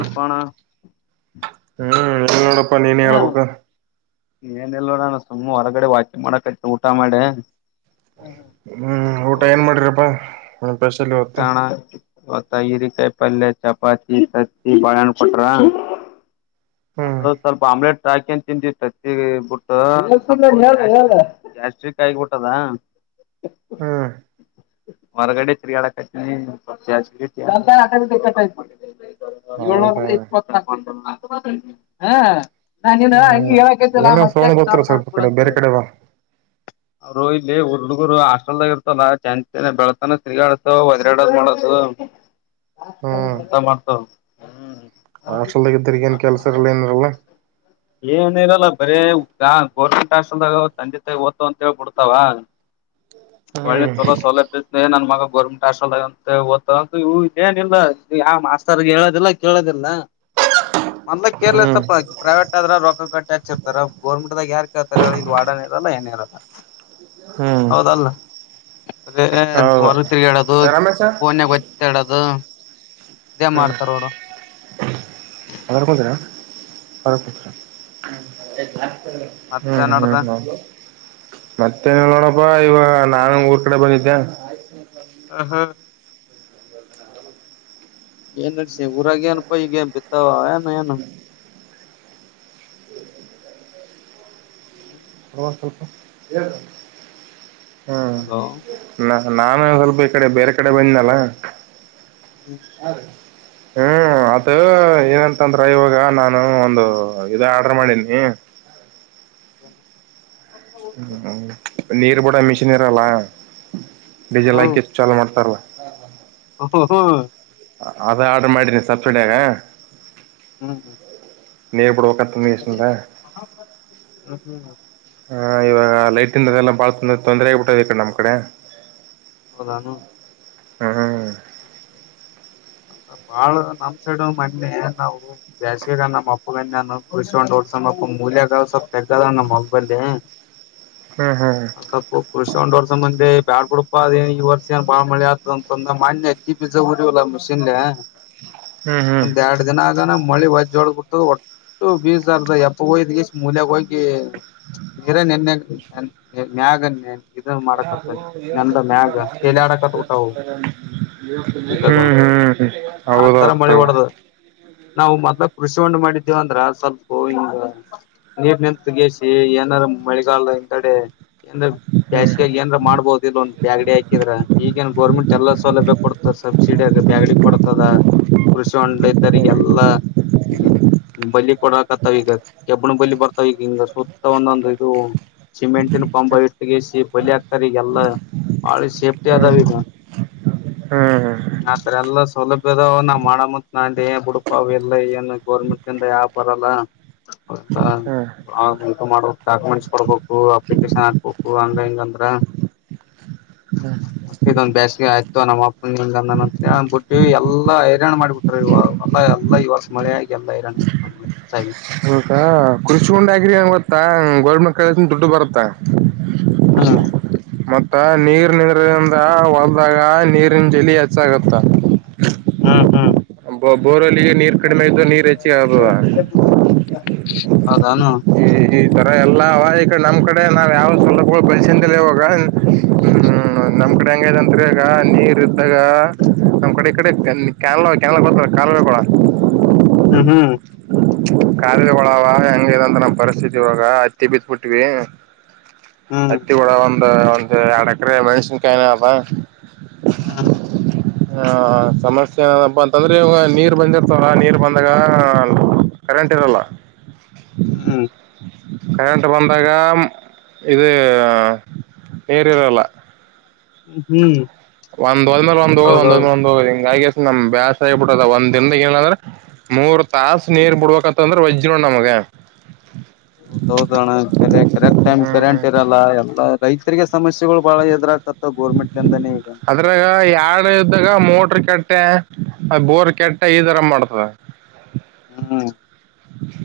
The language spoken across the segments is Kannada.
ನಪಣ ನೀನೇ ಹೇಳ್ಬೇಕು ಏನಲ್ವ ನಾನು ಸುಮಮ್ಮನೆ ಹೊರಗಡೆ ವಾಕಿಂಗ್ ಮಾಡಕಚ್ಚ ಊಟ ಮಾಡೆ ಒ ಪಸಲ್ಲಿ ಹೊತ್ತು ತಗರಿ ಕಾಯ ಪಲ್ಲ ಚಪಾತಿ ಸತ್ತಿ ಬಳಾಣ ಪಟ್ರಾ ಹ್ಮ್ ಅದ ಸ್ವಲ್ಪ ಆಮ್ಲೆಟ್ ಾಕಿನ್ ತಿಂಡಿಟ್ಟತ್ತ ಬಿಟ್ಟ ಗ್ಯಾಸ್ಟ್ರಿಕ್ಾಯಗ್ಬಿಟ್ಟದ ಹ್ಮ್ ಹೊರಗಡೆ ತಿರಿಡ ಏಳ್ನೂರ ಹೌದಾ ಇಪ್ಪತ್ತ ಹಾ ನಾನನ್ ಹ್ಮ್ ಹಂಗಿ ಹಕತಿಲ್ಲ ಏನೋ ಸೌಂಡ್ ಮತ್ತ್ಯಾಕ್ ಬರ್ತಾರ ಸ್ಟಾಪ್ ಸ್ವಲ್ಪ ಮಾಡ್ಕೊಳ ಕಡೆ ಅಂತ ಬೇರೆ ಹೇಳಿ ಕಡೆ ಬಾ ಅವರು ಇಲ್ಲಿ ಹುರ್ ಹುಗ್ಗರು ಹಾಸ್ಟೆಲ್ದಾಗ ಇರ್ತಲ್ಲ ಚೆನ್ ಬೆಳತಾನ ತಿರ್ಗಾಡತ ಹದ್ರಾಡದ್ ಮಾಡತ ಎಂತ ಮಾಡ್ತವ ಹಾಸ್ಟೆಲ್ಹಗ ತಿರಿಗೇನ್ ಕೆಲ್ಸ ಇರಲ್ಲ ಏನಿರಲ್ಲ ಏನ ಇರಲ್ಲ ಬರೀ ಗೋರ್ಮೆಂಟ್ ಹಾಸ್ಪೆಲ್ದಾಗ ತಂದೆ ತಾಯಿ ಓದ್ತವ ಅಂತ ಹೇಳೇಳ್ಬಿಡ್ತಾವ ಒಳ್ಳೆ ಹ್ಮ್ ಚಲೋ ಸೌಲಭ್ಯ ಾಗ [unintelligible] ಗೋರ್ಮೆಂಟ್ ಹಾಸ್ಟಲ್ ಅಂತ ಓತ್ತಂತ ಏನಿಲ್ಲ ಆ ಮಾಸ್ತರ್ ಹೇಳೋದಿಲ್ಲ ಕೇಳೋದಿಲ್ಲ ಹ [unintelligible] ಮಂದಾಗ [unintelligible] ಕೇರ್ಲೆಸ್ ಅಪ್ಪ ಪ್ರೈವೇಟ್ ಆದ್ರ ರೊ ಕಟ್ಟಿ ಹಚ್ಚಚ್ಿರ್ತಾರೆ ಗೋರ್ಮೆಂಟ್ ದಾಗ ಯಾರ್ು ಕೇಳ್ತಾರೆ ಹೇಳ ಇ ವಾಡ ಇರಲ್ಲ ಏನ ಇರಲ್ಲ ಹ್ಮ್ ಹೌದಲ್ಲ ಹೌದು ಹೊರು ತಿರ್ಗಾಡೋದು ರಮೇಶ ಫೋನ್ಾಗ ಗತ್ತಾಡೋದು [unintelligible] ಇದೇ ಮಾಡ್ತಾರೋಡು ಹದ ಕೊತ್ರ ಹದತ್ರ [unintelligible] ಮತ್ತೆ ಹ್ಮ್ ನಡ್ದ ಹ್ಮ್ ಹ [unintelligible] ಮತ್ತೆನ ನೋಡಪ್ಪಾ ಈವ ನಾನ ಊರ್ ಕಡೆ ಬಂದಿದ್ದೆ [inaudible] ಹ ಹಾ ಏನ ಸಿ [unintelligible] ಉೂರ ಗ ಪೈ ಗ ಪಿತಾವ ಆ ಏನು ಹ ಹಲ್ಪ [unintelligible] ಹಲೋ ನಾನು ಸ್ವಲ್ಪ ಈ ಕಡೆ ಬೇರೆ ಕಡೆ ಬಂದನಲ್ಲ ಹ ಹ್ಮ ಅದ ಏನಂತಂದ್ರ ಇವಾಗ ನಾನು ಒಂದು ಇದ ಆರ್ಡರ್ ಮಾಡೀನಿ ಹ [unintelligible] ಜನ ಹ್ಮ ನೀರ್ ಬೂಡ ಮಶ ನ್ ಇರಲ್ಲ ಡೀಸೆಲ್ ಹ್ಮ್ ಹಾಕಿಷ್ಟು ಚಾಲು ಮಾಡ್ತಾರಲ್ಲ ಹ ಹ ಅದೇ ಆರ್ಡರ್ ಮಾಡಿದೀನಿ ಸಬ್ಸಿಡಿಯಗ ಹ್ಮ್ ಹ್ಮ್ ನೇರ್ಪಡೋ [unintelligible] ಅ ಹ್ಮ ಹ್ಮ್ [unintelligible] ಹಾ ಇವಾಗ ಲೈಟಿಂದದೆಲ್ಲ ಬಾಳ ತೊಂದರೆ ಆಗಗ್ಬಿಟ್ಟ್ ಈ ಕಡೆ ನಮ್ಮ್ ಕಡೆ ಹೌದಾನು ಹ್ಮ್ ಬಾಳ ನಮ್ ಸಡ್ ಮೊನ್ನೆ ನಾವು ಬ್ಯಾಸಿಗ ನಮ್ಮ ಅಪ್ಪಗನ್ನಾನ ಉರ್ಸ್ಕೊಂಡು ಓಡ್ಸೊಂಡಪ್ಪ ಮೂಲ್ಯಗಳು ಸ್ವಲ್ಪ ತೆಗದ ನಮ್ಮ್ [unintelligible] ಮಗಬಲ್ಲಿೆ ಹ್ಮ್ ಹಾ ಕೃಷಿ ಒಂದ್ ವರ್ಷ ಮಂದಿ ಬ್ಯಾಳ್ ಗುಡಪ ಅದಏನ್ ಈ ವರ್ಷ ಏನ್ ಬಾಳ ಮಳೆ ಆಗ್ತದ ಅಂತಂದ ಮನ್ನ್ಯತಿೀ [unintelligible] ಬ ಜ ಉರಿ ಒಲ್ಲ ಮಷೀನ್ ಹ್ಮ್ ಹ್ಮ್ ಒಂದ್ ಎರಡ್ ದಿನ ಆಗಾನ ಮಳಿ ಹೊಜ್ ಜೋಳ ಹತದಟ್ಟ ಬೀ ಹಾರದ ಎಪ್ಪ ಹೋಯ್ಷ್ಟ ಮೂಲ್ಯಾಗ ಹೋಗಿ ನೀರ ನೆನ್ನೆನ್ಯಾಗ ಇದ ಮಾಡಕತ್ತ [unintelligible] ನಂದ ಮ್ಯಾಗ ಎಲ ಆಡಕತ್ ಉಊಟಾವ [unintelligible] ಹ್ಮ್ ಹ್ಮ್ ಹ್ಮ್ ಹೌದ ಆತರ ಮಳಿ ಆಗ್ತದೆ ಹೊಡದ ನಾವು ಮೊದ್ಲ ಕೃಷಿ ಉಂಡು ಮಾಡಿದ್ದೇವ ಅಂದ್ರ ಸ್ವಲ್ಪ ಹ ನೀರ್ ನಿಂತಗಿಸಿಿ ಏನಾರ ಮಳಗಾಲ ಹ್ ಕಡೆ ಏಂದ್ರ ಹ್ಮ್ ಜ್ಯಾಸ್ಗಾಗಿ ಏನ್ ಮಾಡಬಹುದ ಇ ಒಂದು ಬಾಗಡಿ ಹಾಕಿದ್ರ ಈಗಏನ್ ಗೋರ್ಮೆಂಟ್ ಎಲ್ಲ ಸೌಲಭ್ಯ ಕೊಡ್ತದೆ ಸಬ್ಸಿಡಿ ಆಗ ಬೇಾಗಡಿ ಕೊಡ್ತದ ಕೃಷಿ ಹ್ಮ್ ಹೊಂಡೈಿತರಿಗೆಲ್ಲ ಹ ಬಲಿ ಕೊಡಕತ್ತಾವ ಈಗ ಕೆಬ್ಬಣ ಬಲಿ ಬರ್ತಾವ ಈಗ ಹಿಂಗ ಸುತ್ತ ಒಂದೊಂದು ಇದು ಸಿಮೆಂಟಿನ ಪಂಬ ಇಟ್ಟಗಿಸಿ ಬಲಿ ಹಾಕ್ತಾರ ಈಗೆಲ್ಲಾ ಪಾಳಿ ಸೇಫ್ಟಿ ಅದಾವ ಹ್ಮ ಹ್ಮ ಆತ್ರ ಎಲ್ಲ ಸೌಲಭ್ಯದ ನಾವ ಮಾಡಮ್ಮತ್ ನ ಏನ್ ಬಿಡ್ಪ ಅವ ಎಲ್ಲ ಏನು ಗೋರ್ಮೆಂಟ್ಂದ ಯಾವ ಬರಲ್ಲ ಹ್ಮ್ ಮಾಡ ಡಾಕ್ಯುಮೆಂಟ್ಸ್ ಕೊಡ್ಬೇಕು ಅಪ್ಲಿಕೇಶನ್ ಹಾಕ್ಬೇಕು ು ಆನ್ಲೈನ್ ಅಂದ್ರ ಹ ತಂದು ಬಸ ನಮ್ಮ ಅಪ್ಪ ನ ಬಿಟ್ಟ ಎಲ್ಲಾ ಹೈರಾಣ ಮಾಡಿಬಿಟ್ರರು ಇವಲ್ಲ ಎಲ್ಲ ಇವಾಸ ಮಳೆ ಆಗ ಎಲ್ಲ ಇರ ಹಾ ಕರ್ಚಕೊಂಡ್ ಆಗ್ರಿ ನಂಗಗೆ ಗೊತ್ತಾ ಗೋರ್ ಮಕ್ಕಳ ದುಡ್ಡು ಬರುತ್ತಾ ಹ್ಮ್ ತ್ತ ನೀರ್ನದಿಂದ ಹೊಳ್ದಾಗ ನೀರಿನ ಜಲಿ ಹೆಚ್ಚಾಗುತ್ತ ಹ್ಮ್ ಹ್ಮ್ ನೀರ್ ಕಡಿಮೆ ಇದ್ದು ನೀರ್ ಹೆಚ್ಚಿಗೆ ಆಗ್ತದ ಹೌದಾನ ಈ ಈ ತರ ಎಲ್ಲ ಈಡೆ ನಮ್ ಕಡೆ ನಾವ್ ಯಾವ್ ಸ್ವಲಪ ಪಲ್ಸನ್ ಇಾವಾಗ ಹ್ಮ್ ಹ್ಮ ನಮ್ ಕಡೆ ಹ್ಮ್ ಹೆಂಗಂ್ರ ನೀರ್ ಇದ್ದಾಗ ನಮ್ ಕಡೆ ಈ ಕಡೆ ಕನ್ ಕ್ಯನ್ಲ್ ಗತ್ತಾರ ಕಾಲ ಬ ಕೊಡ ಹ್ಮ್ ಹ್ಮ್ ಕಾಲಿಗೆ ಒಳಾವ ಹೆಂಗಂತ ನಮ್ಮ್ ಪರಿಸ್ಥಿತಿ ಇವಾಗ ಹತ್ತಿ ಬಿತ್ಬಿಟ್ವಿ ಅತ್ತಿ ಕೂಡ ಒಂದ ಒಂದು ಎರಡ ಎಕರೆ ಮನುಷನ್ ಕಾಯನ ಅಬ ಹಾ ಹ ಸಮಸ್ಯೆ ಏನದಪ್ಪ ಅಂತಂದ್ರೆ ಇವ ನೀರ್ ಬಂದಿರ್ತವ್ರ ನೀರ್ ಬಂದಾಗ ಕರೆಂಟ್ ಇರಲ್ಲ ಹ್ಮ್ ಕರೆಂಟ್ ಬಂದಾಗ ಇದು ನೀರಿರಲ್ಲ ಹ್ಮ್ ಒಂದ್ ಒಂದ ಒಂದ ಹೋಗದ ಒಂದ ಹೌದೌದು ಒಂದ ಹ ಹಿಂಗ ನಮ್ ಬೇಸ್ ಆಗಿಬ ಬಿಡದ ಒಂದ ದಿನದ ಏನ ಅಂದ್ರೆ ಮೂರ್ ತಾಸ ನೀರ್ ಬಿಡ್ಬೇಕತ್ಂದ್ರೆ ವಜ್ರ ನಮಗ ಹ ಹೌದ ಹೌದಣ್ಣ ಕರೆಕ್ಟ್ ಟೈಮ್ ಹ್ಮ್ ಕರೆಂಟ್ ಇರಲ್ಲ ಎಲ್ಲ ರೈತರಿಗೆ ಸಮಸ್ಯೆಗಳು ಬಹಳ ಎದು್ರಾಗಕತ್ತ ಗೋರ್ಮೆಂಟ್ಲಂದಾನೇ ಈಗ ಅದ್ರಾಗ ಯಾಡ್ ಇದ್ದಾಗ ಮೋಟ್ರ ಕೆಟ್ಟೆ ಬೋರ್ ಕೆಟ್ಟೆ ಈರ ಮಾಡ್ತದೆ ಹ್ಮ್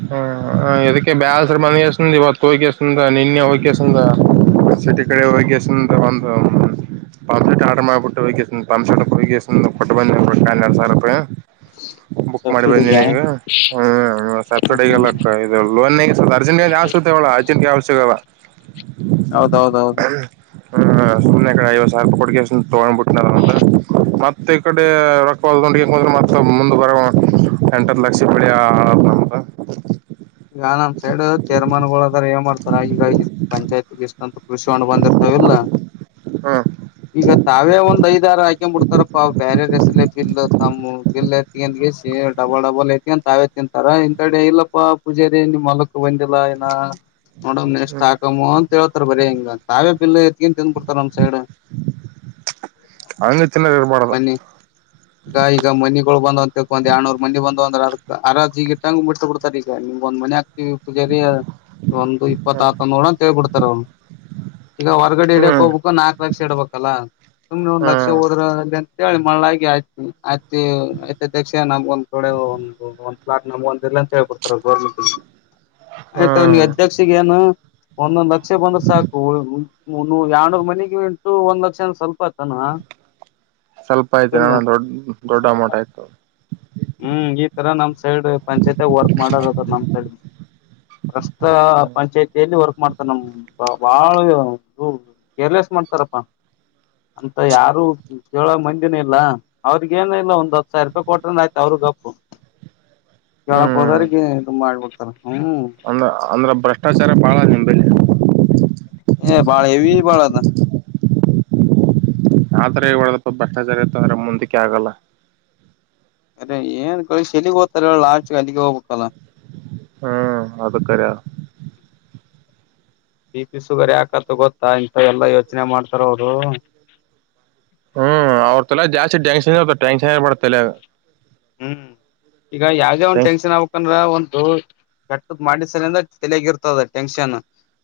ಹ್ಮ ಇದದಕ್ಕೆ ಬ್ಯಸರು ಬಂದಸ್ಂದ ಇವತ್ತು ಹೋಗಕಸಂದ ನಿನ್ನೆ ಹೋಗಕಸಂದ ಸಟ ಕಡೆ ವಗಿ ಒಂದು ಪಂಪ್ ಶಟ್ ಆರಾಮ್ ಆ್ಬಿಟ್ಟು ಹೋಗಂಪ್ೋಗ ಕೊಟ್ಟರಡು ಸಾವಿ ರಪಾಯಿ ಬುಕ್ ಮಾಡಿ ಸಬ್ಸಿಡಿಗೆ ಬಂದನಿ ಈಗ ಹ ಹ್ಮ್ ಹ್ಮ್ ಸಬ್ಸಿಡಿಲ್ಲದು ಲೋನ್ಗ ಅರ್ಜಂ ಜಾಸ್ತ ಅವಳ ಅಜಂಟ್ಗೆ ಅವಶ್ಯಕವಲ್ಲ ಹೌದೌದೌದು ಹ್ಮ ಸುಮ್ಮನೆ ಕಡೆ ಐವತ್ತು ಸಾವರ ಕೊಡ್ ತಗೊಂಡಬಟ್ಟು ಮತ್ತೆ ಈ ಕಡೆರ ಹೊಂಡ ್ರ ಮ ಮುಂದ ಬರ ಎಂಟತ್ತು ಲಕ್ಷ ಬೆಳಿ ಆ ನಮ ಈಗ ನಮ್ ಸೈಡ್ ಚೇರ್ಮನ್ ಗಳುದಾರ ಏನ್ ಮಾಡ್ತಾರ ಆಗಗ ಪಂಚಾಯತ್ಗೆ ಎಷ್ಟ ಅಂತ ಕೃಷ ಹೊಂಡ ಬಂದಿರ್ತಾವಲ್ಲ ಹ್ಮ್ ಈಗ ತಾವೇ ಒಂದ್ ಐದ್ ಆಾರು ಹಾಕ್ಬ ಬಿಡ್ತಾರಪ್ಪಾ ಬೇರೆ ರ ಹೆಸಲೆ ಬಿಲ್ ತಮ್ಮ ಬಿಲ್ ಐತಿ ಅಂದ ಡಬಲ್ ಡಬಲ್ ಐತಿ ಅಂತ ಆಾವೇತಿ ತಿಂತಾರ ಇಂತ ಕಡೆ ಇಲ್ಲಪ್ಪ ಪೂಜೆರಿ ನೀ ಮಲಕ್ಕ ಬಂದಿಲ್ಲ ಏನ ನೋಡ್ ಎಷ್ಟ್ ಹ್ಮ್ ಹಾಕಮ್ಮ ಅಂತ ಹೇಳ್ತಾರ ಬರಿ ಹಿಂಗ ತಾವೇ ಪಿಲ್ಲ ಎತ್ಕನ್ ತಂದುಬಿಡ್ತಾರ ನಮ್ ಸೈಡ್ ಹ್ಮ ಹಂಗ ತಿನ್ನದ ಇರಬಾರ್ದು ಮನ್ನ ಈಗ ಈಗ ಮನಿಗಳು ಬಂದ ತ ಎರ್ನೂರು ಮನಿ ಬಂದಂದ್ರ ಆರಾತಿಗಿಟ್ಟಟಂಗ್ಟ್ಟ ತೊಡ್ತಾರೆ ಈಗಮ್ಗಂದ ಮನೆ ಆಗ್ ಪೂಜೆ ಒಂದು ಇಪ್ಪತ್ತ ಹ್ಮ್ ಹತಂದ ನೋಡ ಅಂತೇಳ್ಬಿಡ್ತಾರ ಅವ್ರು ಈಗ ಹೊರ್ಗಡೆ ಹಿಡಕ್ ಹ್ಮ್ ಹೋಗ್ಬೇಕು ನಾಕಕ್ ಲಕ್ಷ ಇಡ್ಬೇಕಲ್ಲ ಸುಮ್ನೆ ಒಂದ್ ಲಕ್ಷ ಹ್ಮ್ ಹೋದ್ರ ಮಳಗ ಆಯ್ತ ಆಯ್ತ ಆಯ್ತ ಅಧ್ಯಕ್ಷ ನಮ್ಗ ಒಂದ ಕಡೆ ಒಂದು ಒಂದ ್ಲಾಟ್ ನಮ್ ಒಂದ್ ಇಲ್ಲ ಅಂತ ಹೇಳ್ಬಡ್ ಗರ್ೆಂಟ್ ಆಯ್ತ ಅವಿಗೆ ಹ್ಮ್ ಅಧ್ಯಕ್ಷಗ ಏನು [unintelligible] ಒಂದೊಂದ್ ಲಕ್ಷ ಬಂದ್ರ ಸಾಕು ಎರನ ಮನೆಿಗೆ ಉಂಟು ಒಂದ್ ಲಕ್ಷ ಅಂದ ಸ್ವಲ್ಪ ಆತಾನ ಸ್ವಲ್ಪ ಆಯ್ತು ನಾನ ದೊಡ್ ದೊಡ್ಡ ಅಮೌಟ್ ಆಯ್ತು ಹ್ಮ್ ಈ ತರ ನಮ್ ಸೈಡ್ ಪಂಚಾಯಿಯ ವರ್ಕ್ ಮಾಡದ ನಮ್ ಸಳ ಪ್ರಸ್ತ ಪಂಚಾಯತಿಯಲ್ಲಿ ವರ್ಕ್ ಮಾಡ್ತಾರೆ ನಮ ಬಾಳ್ ಕೇರ್ಲೆಸ್ ಮಾಡ್ತಾರಪ್ಪಾ ಅಂತ ಯಾರು ಕೇಳ ಮಂದಿನ ಇಲ್ಲ ಅವ್ರಿಗ ಏನ ಇಲ್ಲ ಒಂದ್ ಹತ್ತು ಸಾವಿರ ರೂಪಾಯಿ ಕೊಟ್ರ ಆಯ್ತು ಅವ್ರ ದಪ್ಪು ಹ ಯ [unintelligible] ತುಂಬ ಮಾಡ್ಬಡ್ತಾ ಅಂದ್ರ ಅಂದ್ರೆ ಭ್ರಷ್ಟಾಚಾರ ಬಾಳ ನಿಮಲ್ಲಿ ಏ ಬಾಳ ಹೆವಿ ಬಾಳ ಅದ ಆದ್ರ ಇ ಒಳ್ದಪ್ಪ ಭ್ರಷ್ಟಾಚಾರ ಇತ್ತು ಅಂದ್ರೆ ಮುಂದಕ್ಕೆ ಆಗಲ್ಲ ಅರೆ ಏನ್ ಕಳಲಿಗ್ ಸರಿಳ್ಳ ಆಚ ಕಲ್ಲಿಿಗೆ ಹೋಗ್ಬೇಕಲ್ಲ ಹ್ಮ್ ಅದು ಕರೆ ಅದ ಕರಿ ಬಿ ಪಿ ಶುಗರ್ ಯಾಕತ ಗೊತ್ತಾ ಇಂತ ಎಲ್ಲಾ ಯೋಚನೆ ಮಾಡ್ತಾರ ಅವರು ಹ್ಮ್ ಅವ್ರ ತಲ್ಲ ಜಾಸ್ತಿ ಟ್ಯಾನ್ಕ್ಷನ್ ಇತ ಟ್ಯಾನ್ಕ್ಷನ್ಬಡತಲ್ಲ ಹ್ಮ್ ಈಗ ಯಾವ್ದೇ ಒಂದ ಟೆನ್ಷನ್ ಆಗ್ಬೇಕಂದ್ರ ಒಂದ ದು ಕಟ್ಟದ ಮಾಡಿಸಲಂದ ತೆಲಗಿ ಇರ್ತದೆ ಟೆನ್ಷನ್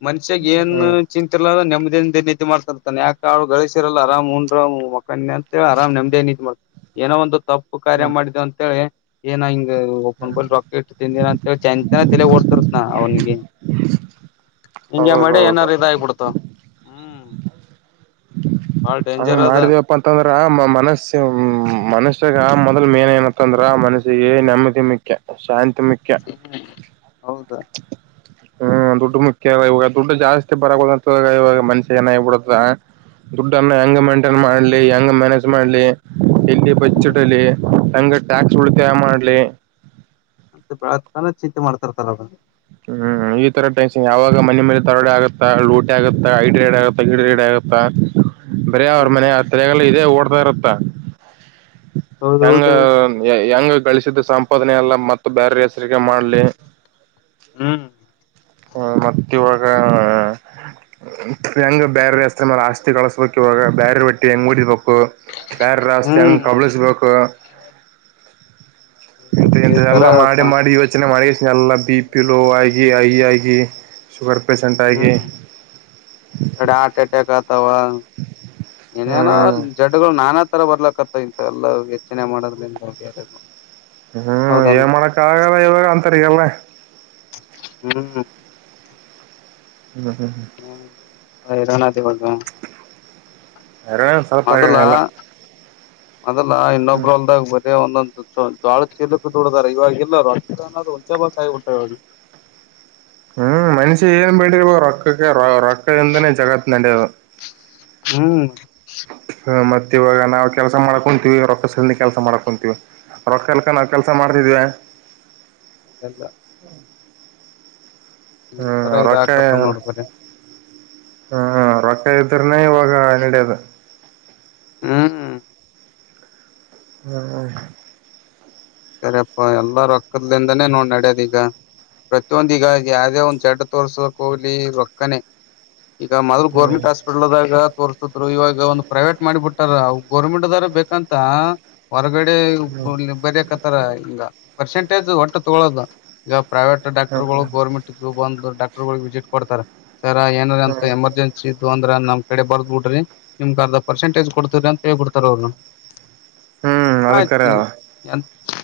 ಮನ್ಷ್ಯಾಗ ಏನ್ ಹ್ಮ್ ಚಿಂತಲ್ಲ ಅ ನೆಮ್ದ ೇ ನೀತಿ ಮಾಡ್ತಾರರ್ತಾನ ಯಕೆಾಳು ಗಳಿಸಿರಲ್ಲರಾಮ ಉುರ್ ಮಣ ಅಂತ ಹೇಳ ಆರಾಮ್ ನಮ್ದೇ ನೀತಿ ಮಾಡ್ತಾರೆ ಏನೋ ಒಂದು ತಪ್ಪು ಕಾರ್ಯ ಹ್ಮ್ ಮಾಡಿದೆ ಅಂತೇಳಿ ಏನ ಹ ಓಪನ್ ಬಲ್ ರಾಕೆಟ್ ತಿಿಂದಿರ ಅಂತ ಚೆ ಚ ತಲೆ ಓಡ್ತರ್ನಾ ಅವನಿಗೆ ಹಿಂಗೆ ಮಡಿ ಹೌದೌದು ಏನಾರು ಇದಾಗಿಬಿಡ್ತು ಹ್ಮ್ ಬಾಳ ಹಂಗ್ ಡೇಂಜರ್ ಅದ ಮಾಡಿದಿವವಪ್ಪಾ ಅಂತಂದ್ರ ಮನಸ್ಸ್ಯ ಮನುಷ್ಯಾಗ ಮೇನ್ ಏನತ್ತ ಅಂದ್ರ ಮನಸ್ಸಿಗೆ ನೆಮ್ಮದಿ ಮುಖ್ಯ ಶಾಂತಿ ಮುಖ್ಯ ಹೌದ ಹ್ಮ್ ದುಡ್ಡು ಮುಖ್ಯ ಇವಾಗ ದುಡ್ಡು ಜಾಸ್ತಿ ಬರಬಹುದಂತ ಇವಾಗ ಮನ್ಷ್ಯ ಏನಾಗಿಬಿಡತ್ತ ದುಡ್ಡನ್ನ ಹೆಂಗ ಮೇಂಟೈನ್ ಮಾಡ್ಲಿ ಹೆಂಗ ಮ್ಯಾನೇಜ್ ಮಾಡ್ಲಿ ಇಲ್ಲಿ ಹ್ಮ್ ಬಿಡಲಿ ತಂಗ ಟ್ಯಾಕ್ಸ್ ಉಳಿತಾಯ ಮಾಡ್ಲಿ ಅಂತ ಬೆಳಗ್ ತಾನ ಚಿಂತೆ ಮಾಡ್ತಾರತಲ ಬನ್ನಿ ಹ್ಮ್ ಈ ತರ ಟೆನ್ಸನ್ ಯಾವಾಗ ಮನೆ ಮೇಲೆ ತರಡೆ ಆಗತ್ತಾ ಲೂಟಿ ಆಗುತ್ತಾ ಐಡ ರಡ್ ಆಗುತ್ತ ಗಿಡ ಗಿಡ ಆಗತ್ತಾ [unintelligible] ಬರ ಅವ್ರ ಹ್ಮ್ ಮನೆ ಆ ತಗೆಲ್ಲ ಇದೇ ಓಡ್ತಾ ಇರತ್ತ ಹೆಂಗ ಹೌದೌದ ಹೆಂಗ ಬೆಳಸಿದ್ದ ಸಂಪಾದನೆ ಎಲ್ಲ ಮತ್ತ ಬೇರೆ ಹೆಸರಿಗೆ ಮಾಡ್ಲಿ ಹ್ಮ್ ಹ ಮತ್ತ ಇವಾಗ ಹೆಂಗ ಬೇರೆ ಎಸ್ತ್ರರ ಮೇಲೆ ಆಸ್ತಿ ಕಳಸ್ಬೇಕಕ್ ಇವಾಗ ಬೇರೆ ಒಟ್ಟಿ ಹೆಂಗ್ ಮೂಡಿಬೇಕು ಸಾರ ರಸ್ತನ್ ಹ್ಮ್ ಕಬಳಿಸ್ಬೇಕು ಎ ಈ ಎಂತ ತರ ಎಲ್ಲಾ ಮಾಡಿ ಮಾಡಿ ಯೋಚನೆ ಮಾಡಿ ಎಲ್ಲಾ ಬಿ ಪಿ ಲೊ ಆಗಿ ಹೈ ಆಗಿ ಶುಗರ್ ಪಷಂಟ್ ಆಗಿ ಹ್ಮ್ ವಾ ಏನೇನೋ ಹ್ಮ್ ಜಡ್ಗಳು ನಾನಾ ತರ ಬರ್ಲಕತ್ [unintelligible] ಇ ಎಲ್ಲ ಹೆಚ್ಚನೆ ಮಾಡೋದ್ರಿಂದ ಬೇರೆ ಹ್ಮ್ ಹೌದಲ್ ಏನ್ ಮಾಡಕ್ಕ ಆಗಲ್ಲ ಇವಾಗ ಅಂತರಿಗಲ್ಲ ಹ್ಮ್ ಹ್ಮ್ ಹ್ಮ್ ಇರಾಣತಿ ಕೊಡ್ತ [unintelligible] ಹ್ಮ್ ಸ್ವಲ್ಪ ಮೊದ್ಲ ಎಲ್ಲ ಮೊದ್ಲ ಹ್ಮ್ ಇನ್ನೊಬ್ರ ಅಲ್ದಾಗ ಬರ ಒಂದೊಂದು ಬಾಳ ಚೀಲಕ್ಕೆ ದದುಡದಾರ ಇವಾಗೆಲ್ಲ ಅಸ್ತ ಅನ್ನಾದ್ರರು ಉಂಚೆ ಬಾತಗಿ ಉಟ ಇಾಗ [unintelligible] ಹ್ಮ್ ಮನುಷ್ಯನ್ ಪೇ ರೊ ರೊಕ್ಕ ಎ ಜಗತ್ ಹ್ಮ್ ಮತ್ತತ್ ಇವಾಗ ನಾವವು ಕೆಲಸ ಮಾಡ್ಕೊಂತೀವಿ ರೊಕ್ಕಸದಿಂದ ಕೆಲಸ ಮಾಡ್ಕೊಂತೀವಿ ರೊಕ್ಕಲ್ಕ ನಾವವು ಕೆಲ್ಸ ಮಾಡ್ತಿದ್ವಿ ಇಲ್ಲ ಹ್ಮ್ ತರ ರ ಇದ ಹಾಕತ್ತ ನೋಡ್ ಬರಿ ಹ್ಮ್ ಕೈತರಿನ ಯೋಗ ಆಾಣಿಡೇದು ಹ್ಮ್ ಹ್ಮ ಹ್ಮ ಸರಿಪ್ಪಾ ಎಲ್ಲ ರೊಕ್ಕದಲಿಂದಾನೇ ನೋಡ್ ನಡ್ಯದ ಈಗ ಪ್ರತಿಯೊಂದ ಈಗ ಯಾವುದೇ ಒಂದ್ ಚಡ್ ತೋರ್ಸಕ್ ಹೋಗ್ಲಿ ರೊಕ್ಕನೆ ಈಗ ಮೊದಲು ಹ್ಮ್ ಗವರ್ಮೆಂಟ್ ಹಾಸ್ಪಿಟಲ್ದಾಗ ತೋರ್ಸಿದ್ರು ಇವಾಗ ಒಂದು ಪ್ರೈವೇಟ್ ಮಾಡಿಬಿಟ್ಟಾರ ಗರ್ಮೆಂಟ್ ದಾರ ಬೇಕಂತ ಹೊರಗಡೆ ಹ್ಮ್ ಬರಕತ್ತರ ಹಂಗ ಪರ್ಸೆಂಟೇಜ್ ಒಟ್ಟು ತಗೊಳ್ಳೋದು ಈಗ ಪ್ರೈವೇಟ್ ಡಾಕ್ಟರ್ ಗಳು ಹ್ಮ್ ಗೋರ್ಮೆಂಟ್ ಬಂದು ಡಾಕ್ಟರ್ ವಿಸಿಟ್ ಕೊಡ್ತಾರೆ ಸರ ಏನ ಅಂತ ಹ್ಮ್ ಎಮರ್ಜೆನ್ಸಿ ಅಂದ್ರ ನಮ್ ಕಡೆ ಬರ್ದ್ ಬಿಡ್ರಿ ನಿಮ್ ಕದ ಪರ್ಸೆಟೇಜ್ ಕೊಡ್ತವ್ರರಿ ಅಂತ ಹೇಳ್ಬಿಡ್ತಾರ ಅವರು ಹ್ಮ್ ಹಾ ಅದಕ್ಕರೆ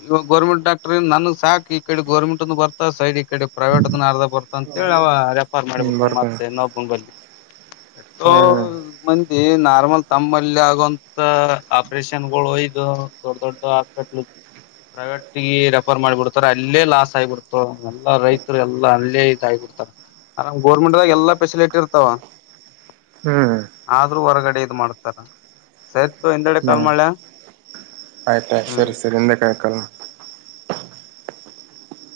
ಇವ ಗೌರ್ಮೆಂ ಡಾಟ್ರ ನನ್ಗ್ ಸಾಕಕ್ ಈ ಕಡೆ ಗೋರ್ಮೆಂಟ್ ಬರ್ತಾ ಸೈಡ್ಿಗೆ ಕಡೆ ಪ್ರೈವೇಟ್ ಅದ ಅರ್ಧ ಬರ್ತ ಅಂತೇಳಿ ಅವ ರೆಫರ್ ಹ್ಮ್ ಮಾಡಿಬಿಡ್ತೆ ಬರ್ತೀನಿ ಮತ್ತೆ ನಬ್ಬಂಬಲ್ಲಿ ಎಷ್ಟೋ ಹ್ಮ್ ಮಂದಿ ನಾರ್ಮಲ್ ತಮ್ಮಲ್ಲಿ ಆಗೋಂತ ಆಪರೇಷನ್ಗಳು ಒಯದು ದೊಡ್ ದೊಡ್ಡ ಹಾಸ್ಪಿಟ್ಲ್ ಪ್ರೈವೇಟ್ಗ ರೆಫರ್ ಮಾಡಿಬಿಡ್ತಾರೆ ಅಲ್ಲೇ ಲಾಸ್ ಆಗಿಬಿಡ್ತು ಎಲ್ಲಾ ರೈತರು ಎಲ್ಲಾ ಅಲ್ಲೇ ಡ್ತಾರರಾಮ್ ಗೋರ್ಮೆಂಟ್ಾಗ ಎಲ್ಲಾ ಫೆಸಿಲಿಟಿ ಇರ್ತಾವ ಹ್ಮ್ ಆದ್ರೂ ಹೊರಗಡೆ ಇದು ಮಾಡುತ್ತಾರ ಸೆಟ್ ಹ್ಮ ಆಯ್ತಾಯಯ್ತು ಹ್ಮ್ ಸರಿ ಸರಿ ಎಂದಕ್ಕ ಆಾಯಕಲ್ಲ